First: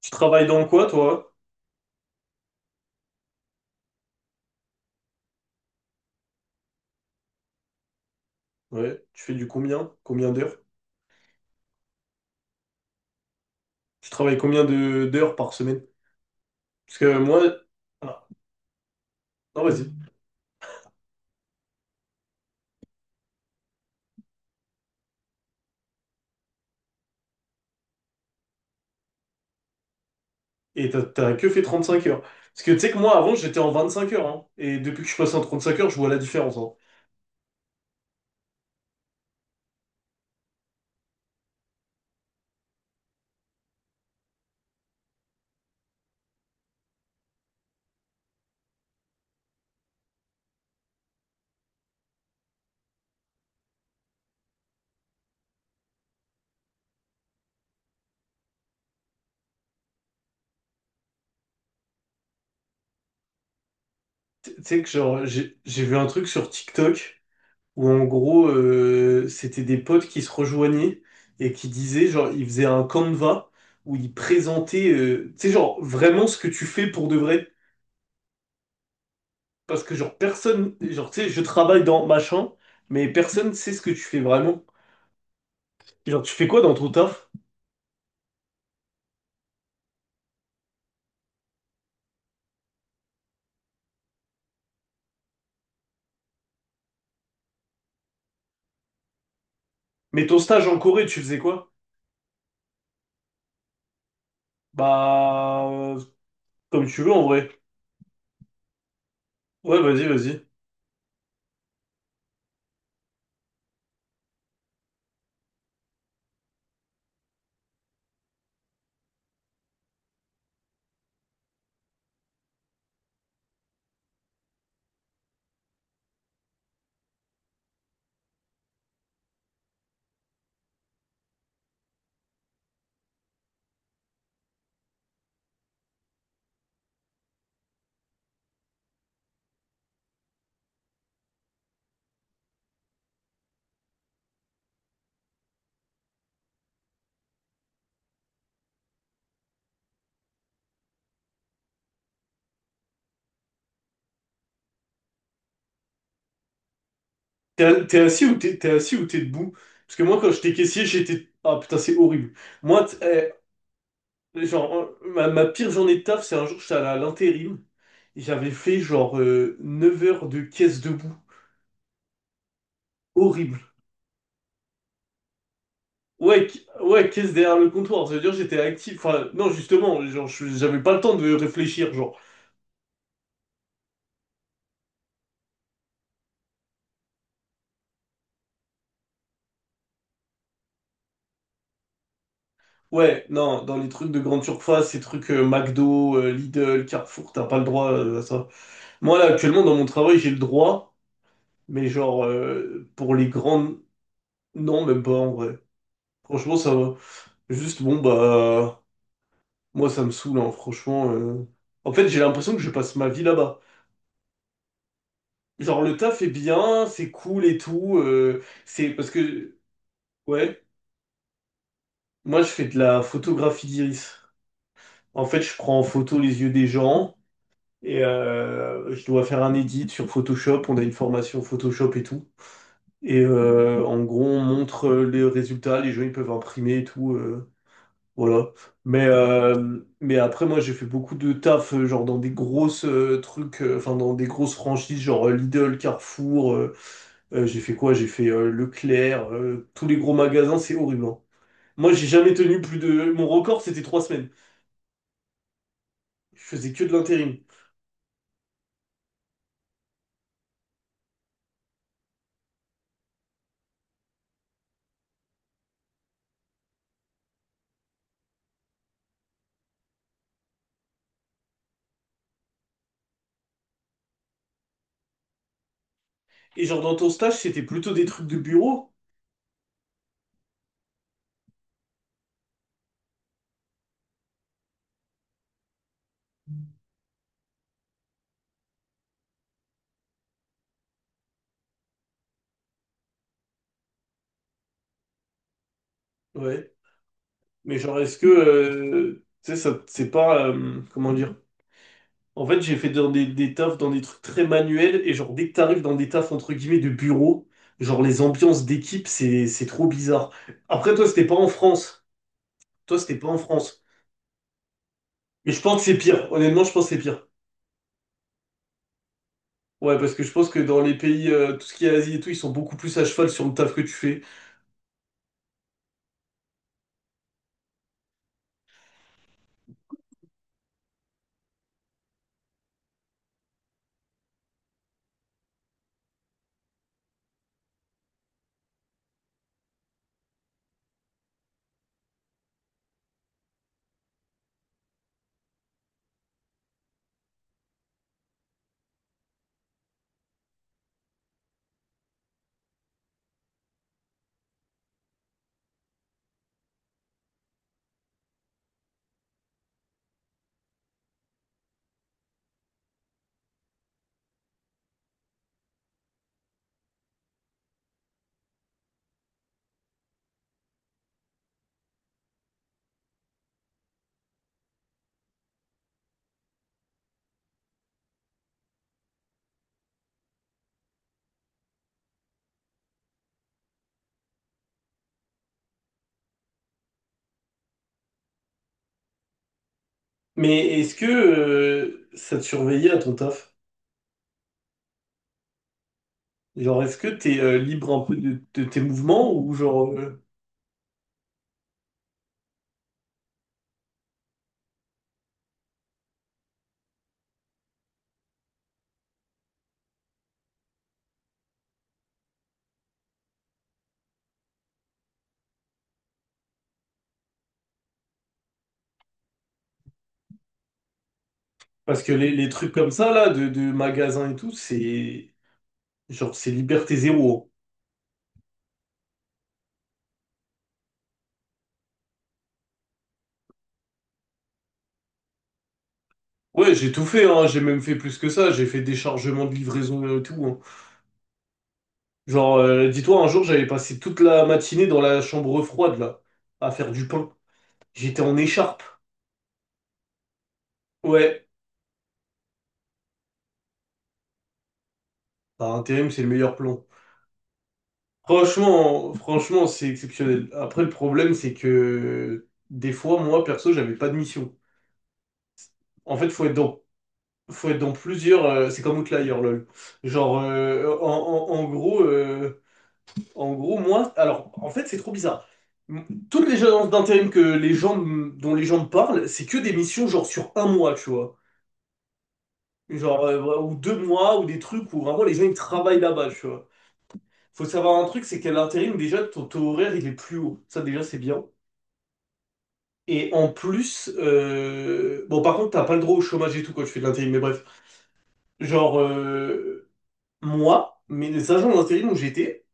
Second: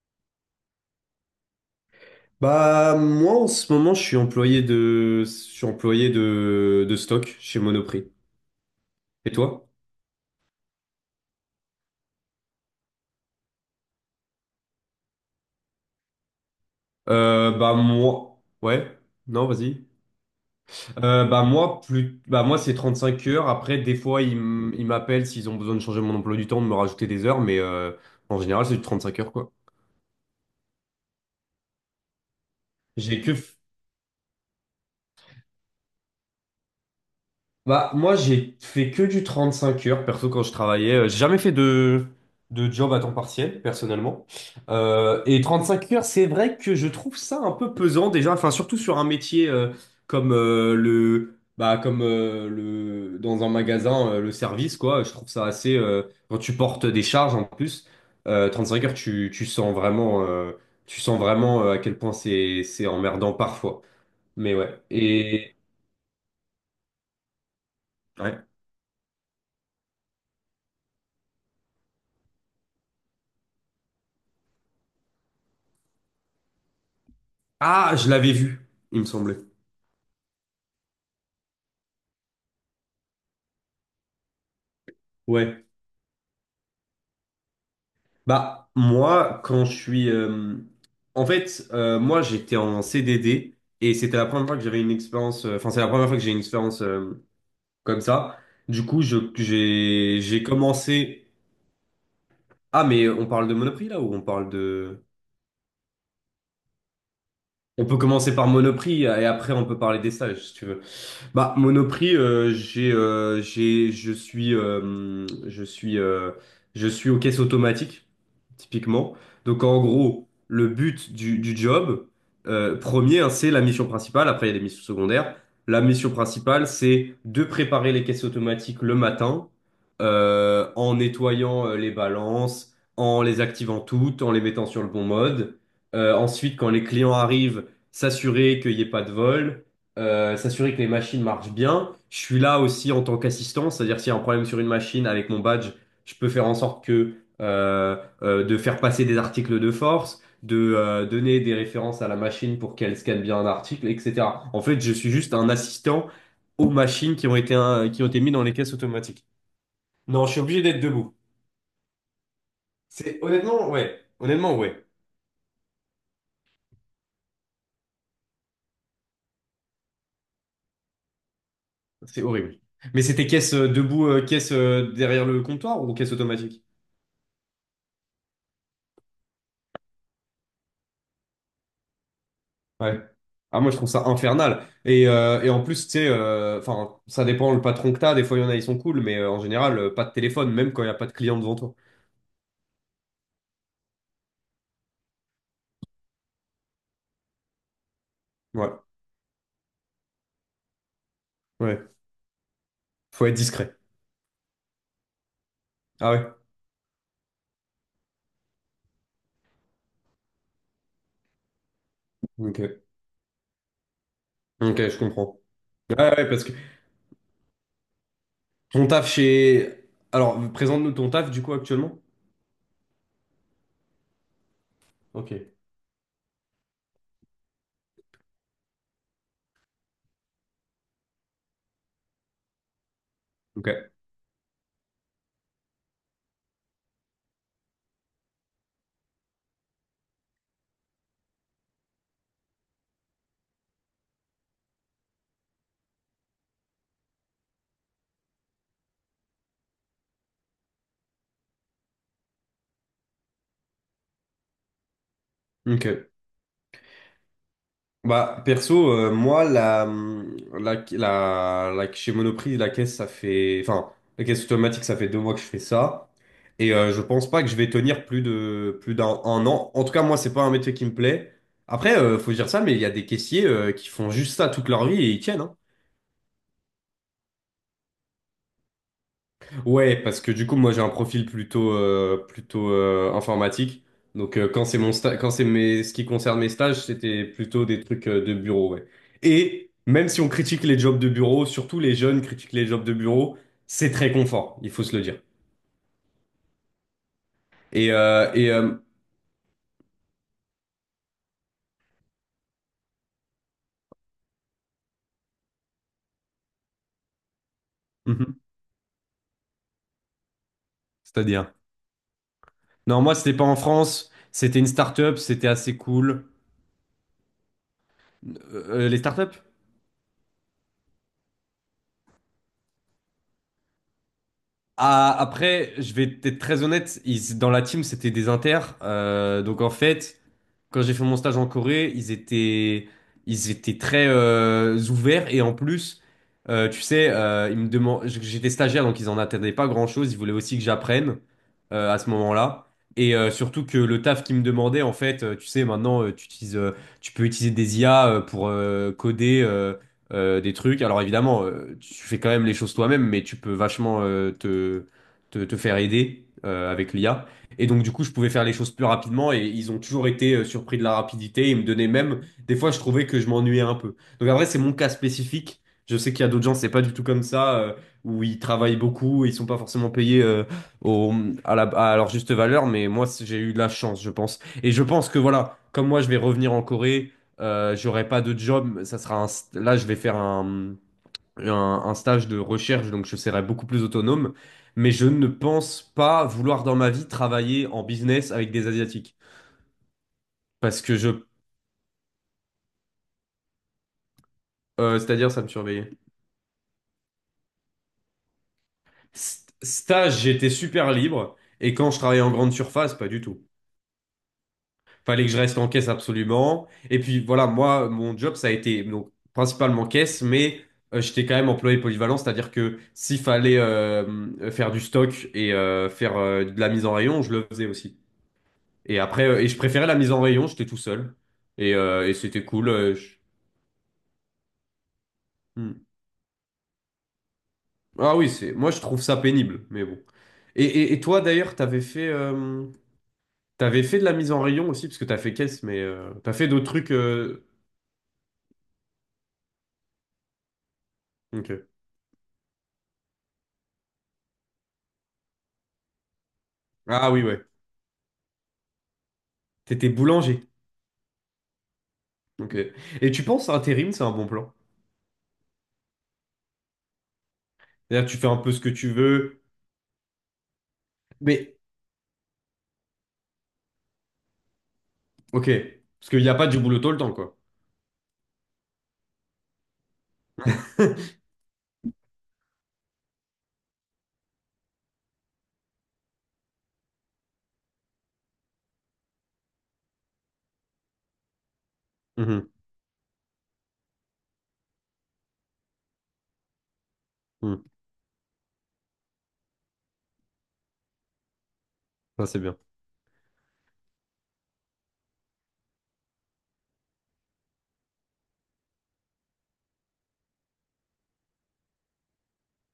Tu travailles dans quoi, toi? Bah moi en ce moment je suis employé de stock chez Monoprix. Ouais. Tu Et fais du toi? combien? Combien d'heures? Tu travailles combien de d'heures par semaine? Parce que moi. Bah Ah, moi, ouais, non, non, vas-y. vas-y. Bah moi plus bah moi c'est 35 heures. Après des fois ils m'appellent s'ils ont besoin de changer mon emploi du temps de me rajouter des heures mais en général c'est du 5 heures quoi. Et t'as que fait 35 heures. Parce que tu sais que moi, J'ai que avant, j'étais en 25 heures, hein. Et depuis que je passe en 35 heures, je vois la différence, hein. Bah, moi, j'ai fait que du 35 heures, perso, quand je travaillais. J'ai jamais fait de job à temps partiel, personnellement. Et 5 heures, c'est vrai que je trouve ça un peu pesant, déjà. Enfin, surtout sur un métier, comme le... Bah, comme le... dans un magasin, le service, quoi. Je trouve ça assez, quand tu portes des charges, en plus, 5 heures, tu sens vraiment, à quel point c'est emmerdant parfois. Tu Mais tu ouais. sais que genre, Et. j'ai vu un truc sur TikTok où en Ouais. gros, c'était des potes qui se rejoignaient et qui disaient, genre, ils faisaient un Canva où ils présentaient, tu sais, genre, vraiment ce que tu fais pour de vrai. Ah, je l'avais vu, il me semblait. Parce que genre personne, genre tu sais, je travaille dans machin, mais personne sait ce que tu fais vraiment. Ouais. Genre tu fais quoi dans ton taf? Bah, moi, en fait, moi, j'étais en CDD et c'était la première fois que j'avais une expérience... enfin, c'est la première fois que j'ai une expérience comme ça. Du coup, Mais ton j'ai stage en Corée, tu commencé. faisais quoi? Ah, mais on parle de Monoprix là ou on parle de. Bah, comme tu veux en vrai. On peut commencer par Monoprix et après on peut Ouais, parler vas-y, des stages, vas-y. si tu veux. Bah, Monoprix, je suis aux caisses automatiques, typiquement. Donc, en gros, le but du job, premier, hein, c'est la mission principale. Après, il y a des missions secondaires. La mission principale, c'est de préparer les caisses automatiques le matin, en nettoyant les balances, en les activant toutes, en les mettant sur le bon mode. Ensuite, quand les clients arrivent, s'assurer qu'il n'y ait pas de vol, s'assurer que les machines marchent bien. Je suis là aussi en tant qu'assistant, c'est-à-dire s'il y a un problème sur une machine avec mon badge, je peux faire en sorte que euh, de faire passer des articles de force, de donner des références à la machine pour qu'elle scanne bien un article, etc. En fait, je suis juste un assistant aux machines T'es t'es qui ont été assis mis ou dans les t'es caisses assis ou t'es automatiques. debout? Parce que moi Non, quand je suis j'étais obligé d'être caissier, debout. j'étais ah putain c'est horrible. Moi t- C'est honnêtement, ouais. eh, Honnêtement, genre ouais. Ma pire journée de taf, c'est un jour j'étais allé à l'intérim et j'avais fait genre 9 heures de caisse debout. C'est horrible. Mais c'était caisse, Horrible. Debout, caisse derrière le comptoir ou caisse Ouais, automatique? Ouais, caisse derrière le comptoir, ça veut dire que j'étais actif. Enfin, non, justement, genre, j'avais pas le temps de réfléchir, genre. Ouais. Ah, moi, je trouve ça infernal. Et en plus, tu sais, enfin, ça dépend le patron que t'as. Des fois, il y en a, ils sont cool, mais en général, pas de téléphone, même quand il n'y a pas de client devant toi. Ouais, non, dans les trucs de grande surface, ces trucs McDo, Lidl, Carrefour, t'as pas le droit à ça. Ouais, Moi, là, actuellement, dans mon travail, j'ai le droit, mais ouais. genre, pour Faut les être discret. grandes, non, même pas, en vrai. Ah ouais? Franchement, ça va. Juste, bon, bah, moi, ça me saoule, hein, franchement. En fait, j'ai l'impression que je Ok. passe ma vie là-bas. Ok, je comprends. Genre, le Ouais, taf est ouais, parce que bien, c'est cool et tout, ton c'est taf parce que, chez... alors, ouais. présente-nous ton taf, du coup, actuellement. Moi, je fais de la photographie d'iris. En Ok. fait, je prends en photo les yeux des gens et je dois faire un edit sur Photoshop. On a une formation Photoshop et tout. Et Ok. En gros, on montre les résultats. Les gens, ils peuvent imprimer et tout. Voilà. Mais après, moi, j'ai fait beaucoup de taf, genre dans des grosses trucs, enfin, dans des grosses franchises, genre Lidl, Carrefour. J'ai fait quoi? J'ai fait Leclerc, tous les gros magasins, c'est horrible, hein. Moi, j'ai jamais tenu plus de. Mon record, c'était 3 semaines. Ok. Je faisais que de l'intérim. Bah, perso, moi, chez Monoprix, la caisse, ça fait, enfin, la caisse automatique, ça fait 2 mois que je fais ça. Et je pense pas que je vais tenir plus d'un an. En tout cas, moi, c'est pas un métier qui me plaît. Après, faut dire ça, mais il y a des caissiers qui font juste ça toute leur vie et ils tiennent, hein. Et genre dans ton stage, c'était plutôt des trucs de bureau. Ouais, parce que du coup, moi, j'ai un profil plutôt informatique. Donc, quand c'est mon sta- quand c'est mes, ce qui concerne mes stages, c'était plutôt des trucs de bureau, ouais. Et même si on critique les jobs de bureau, surtout les jeunes critiquent les jobs de bureau, c'est très confort, il faut se le dire. Ouais. Mais Et, genre, est-ce que euh, et euh, tu sais, ça c'est pas comment dire? En fait, j'ai fait dans des tafs, dans des trucs très manuels, et genre dès que t'arrives dans des tafs entre guillemets de bureau, genre les mhm, ambiances d'équipe, c'est trop bizarre. Après, toi, c'était pas en c'est-à-dire. France. Toi, Non, moi, c'était pas c'était en pas en France. France. C'était une start-up, c'était Mais je assez pense que c'est cool. pire. Honnêtement, je pense que c'est pire. Les startups? Ouais, parce que je pense que dans les pays, tout ce qui est Asie et tout, ils sont beaucoup plus à cheval sur le taf que tu fais. Ah, après, je vais être très honnête, dans la team, c'était des inters. Donc en fait, quand j'ai fait mon stage en Corée, ils étaient très ouverts. Et en plus, tu sais, ils me demandent, j'étais stagiaire, donc ils en attendaient pas grand-chose. Ils voulaient aussi que j'apprenne à ce moment-là. Et surtout que le taf qu'ils me demandaient, en fait, tu sais, maintenant, tu peux utiliser des IA pour coder. Des trucs. Alors évidemment, tu fais quand même les choses toi-même, mais tu peux vachement te faire aider avec l'IA. Et donc du coup, je pouvais faire les choses plus rapidement et ils ont toujours été surpris de la rapidité. Ils me donnaient même, des fois, je trouvais que je m'ennuyais un peu. Donc après, c'est mon cas spécifique. Je sais qu'il y a d'autres gens, c'est pas du tout comme ça, où ils travaillent beaucoup, et ils sont pas forcément payés au, à leur juste valeur, mais moi, j'ai eu de la chance, je pense. Et je pense que voilà, comme moi, je vais revenir en Corée. J'aurai pas de job, ça sera là je vais faire un stage de recherche, donc je serai beaucoup plus autonome, mais je ne pense pas vouloir dans ma vie travailler en business avec des Asiatiques, Mais parce est-ce que que ça te surveillait à ton taf? C'est-à-dire ça me surveillait. Genre, est-ce que t'es libre un peu de tes mouvements ou genre Stage, j'étais super libre, et quand je travaillais en grande surface, pas du tout. Fallait que je reste en caisse absolument. Et puis voilà, moi, mon job, ça a été donc principalement caisse, mais j'étais quand même employé polyvalent, c'est-à-dire que s'il fallait faire du stock et faire de la mise en rayon, je le faisais aussi. Et après, je préférais la mise en rayon, j'étais tout seul. Et, parce euh, que et c'était les cool. trucs comme ça là de magasins et tout, c'est Hmm. genre c'est liberté zéro, hein. Ah oui, c'est moi je trouve ça pénible, mais bon. Et toi d'ailleurs, t'avais fait de la mise en rayon aussi, parce que t'as fait caisse, mais t'as fait d'autres Ouais, j'ai trucs. tout fait, hein, j'ai même fait plus que ça, j'ai fait des chargements de livraison et tout, hein. Ok. Genre, dis-toi, un jour j'avais passé toute la matinée dans la chambre froide là, à faire du Ah oui, pain. ouais. J'étais en écharpe. T'étais boulanger. Ouais, Ok. Et tu penses intérim, c'est un bon plan? par intérim, c'est le meilleur plan. C'est-à-dire, tu fais un peu ce que tu Franchement, veux, franchement, c'est exceptionnel. Après, le problème, c'est mais que des fois, moi, perso, j'avais pas de mission. ok. Parce En qu'il n'y fait, a faut pas être du boulot dans tout le temps, quoi. Faut être dans plusieurs. C'est comme Outlier, lol. Genre, en gros, moi, alors, en fait, c'est trop bizarre. Toutes les agences d'intérim que les gens, dont les gens me parlent, c'est que des missions genre sur un mois, tu vois. Mhm, Genre, ou 2 mois, ou des trucs où vraiment les gens ils travaillent là-bas, tu vois. Faut mhm. savoir un truc, c'est qu'à l'intérim, déjà, ton taux horaire il est plus haut. Ça, déjà, c'est bien. Ah, c'est bien. Et en plus, bon, par contre, t'as pas le droit au chômage et tout quand tu fais de l'intérim, mais bref. Genre, moi, mais les agents d'intérim où j'étais,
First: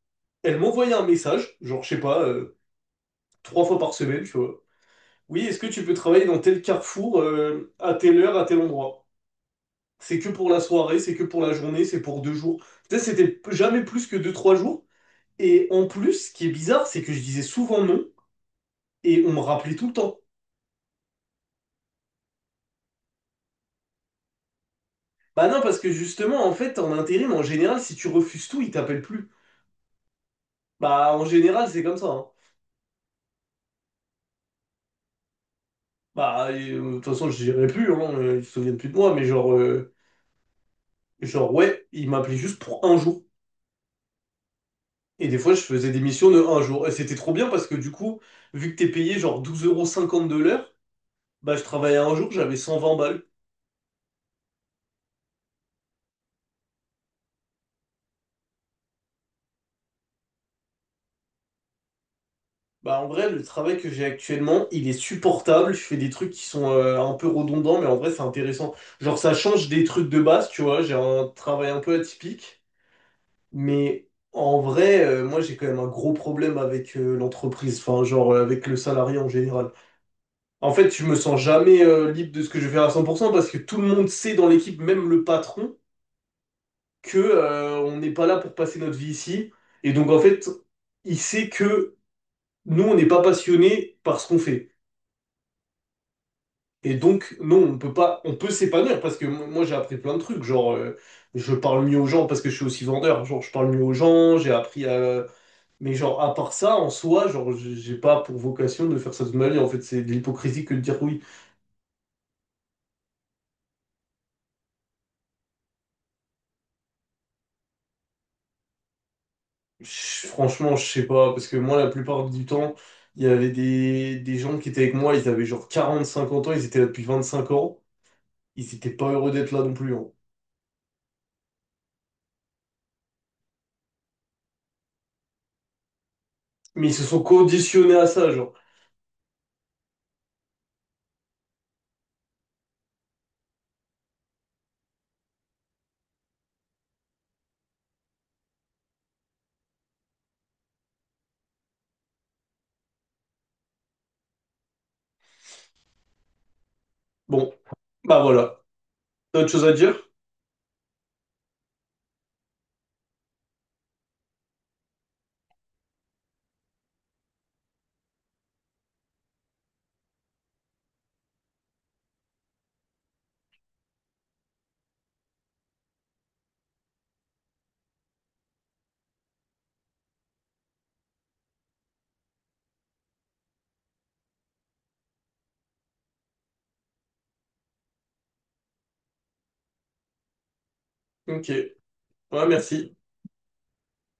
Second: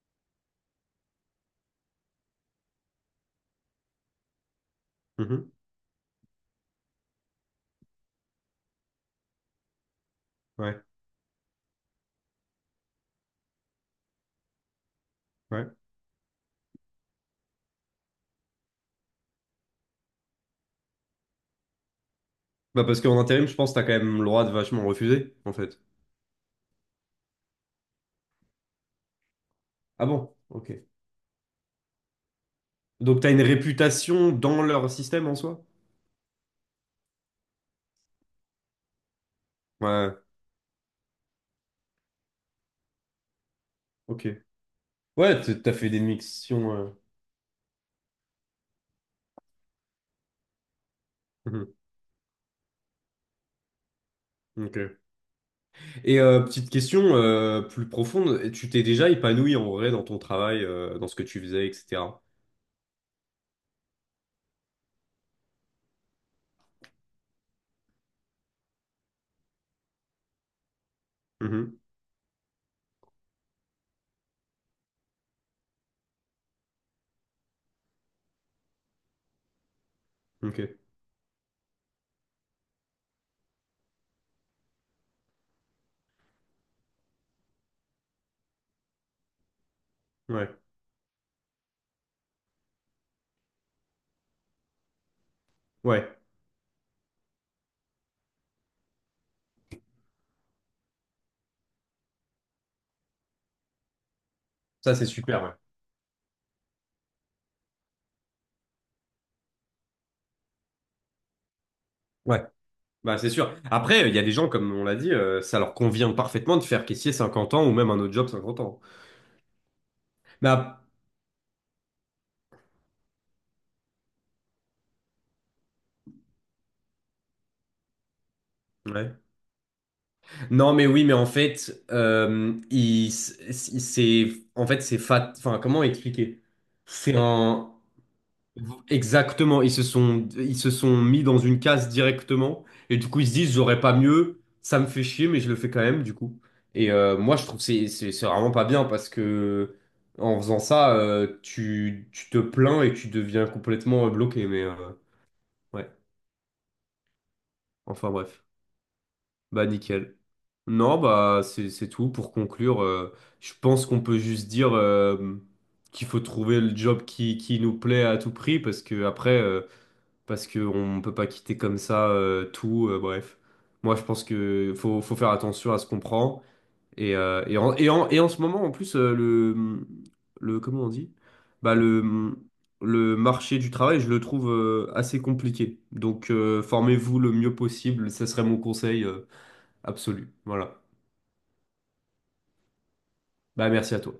elles m'envoyaient un message, genre, je sais pas, trois fois par semaine, tu vois. Oui, Mhm. est-ce que tu peux travailler dans tel carrefour, à telle heure, à tel endroit? C'est que pour la Ouais, soirée, c'est que pour la journée, c'est pour 2 jours. Peut-être c'était jamais plus que deux, trois jours. Et ouais. en plus, ce qui est bizarre, c'est que je disais souvent non, et on me rappelait tout le temps. Bah parce qu'en intérim, je pense que t'as quand même le droit de vachement refuser, Bah en non, parce fait. que justement, en fait, en intérim, en général, si tu refuses tout, ils t'appellent plus. Ah bon? Ok. Bah, en général, c'est comme ça, hein. Donc t'as une réputation dans leur système en soi? Bah, de toute façon, je dirais plus, hein, ils se souviennent plus de moi, mais genre. Ouais, Genre, ouais, il m'appelait juste pour un jour. ok. Et des Ouais, fois, je t'as fait faisais des des missions de un missions. jour. Et c'était trop bien parce que du coup, vu que t'es payé genre 12,50 € de l'heure, bah je Mhm. travaillais un jour, j'avais 120 balles. Ok. Et petite question plus profonde, et tu t'es déjà épanoui en vrai dans ton travail, dans ce que tu faisais, etc. Bah en vrai, le travail que j'ai actuellement, il est supportable. Je fais des trucs qui sont un peu redondants, mais en vrai, c'est intéressant. Genre, ça change des trucs de base, tu vois. J'ai un travail un Mhm. peu atypique. Mais en vrai, moi, j'ai quand même un gros problème avec l'entreprise. Enfin, genre, avec le salarié en général. Ok. En fait, je me sens jamais libre de ce que je vais faire à 100% parce que tout le monde sait dans l'équipe, même le patron, que on n'est pas là pour passer notre vie ici. Et donc, en fait, Ouais. il sait que nous, on n'est pas passionnés par ce qu'on fait. Ouais, Et donc, non, on peut pas, on peut s'épanouir parce que moi, j'ai appris plein de trucs. Genre, je parle mieux aux gens parce que je suis aussi vendeur. Genre, je parle mieux aux gens, j'ai appris ça c'est à. super. Ouais. Mais genre, à part ça, en soi, genre, j'ai pas pour vocation de faire ça de ma vie. En fait, c'est de l'hypocrisie que de dire oui. Ouais. Bah c'est sûr. Après, il y a des gens, comme on l'a dit, ça leur convient parfaitement de faire caissier 50 ans ou même un autre job 50 ans. Mais Franchement, je sais pas, parce que moi, la plupart du temps, il y avait des gens qui étaient avec moi, ils avaient genre 40, 50 ans, ils étaient là depuis 25 ans, ils étaient pas ouais. heureux d'être là non plus, hein. Non, mais oui, mais en fait, c'est en fait c'est fat. Enfin, comment expliquer? Mais ils se C'est sont un. conditionnés à ça, genre. Exactement, ils se sont mis dans une case directement et du coup ils se disent j'aurais pas mieux, ça me fait chier mais je le fais quand même du coup. Et moi je trouve que c'est vraiment pas bien parce que en faisant ça tu te plains et tu deviens complètement bloqué mais ouais, Bon, enfin bah bref. voilà. T'as autre chose Bah à dire? nickel. Non bah c'est tout pour conclure, je pense qu'on peut juste dire qu'il faut trouver le job qui nous plaît à tout prix parce que après, parce qu'on ne peut pas quitter comme ça, tout, bref. Moi, je pense que faut faire attention à ce qu'on prend. Et en ce moment, en plus, le, comment on dit? Bah, le marché du travail, je le trouve assez compliqué. Donc, formez-vous le mieux possible, ça serait mon conseil absolu. Voilà. Ok. Ouais, merci. Bah, merci à toi.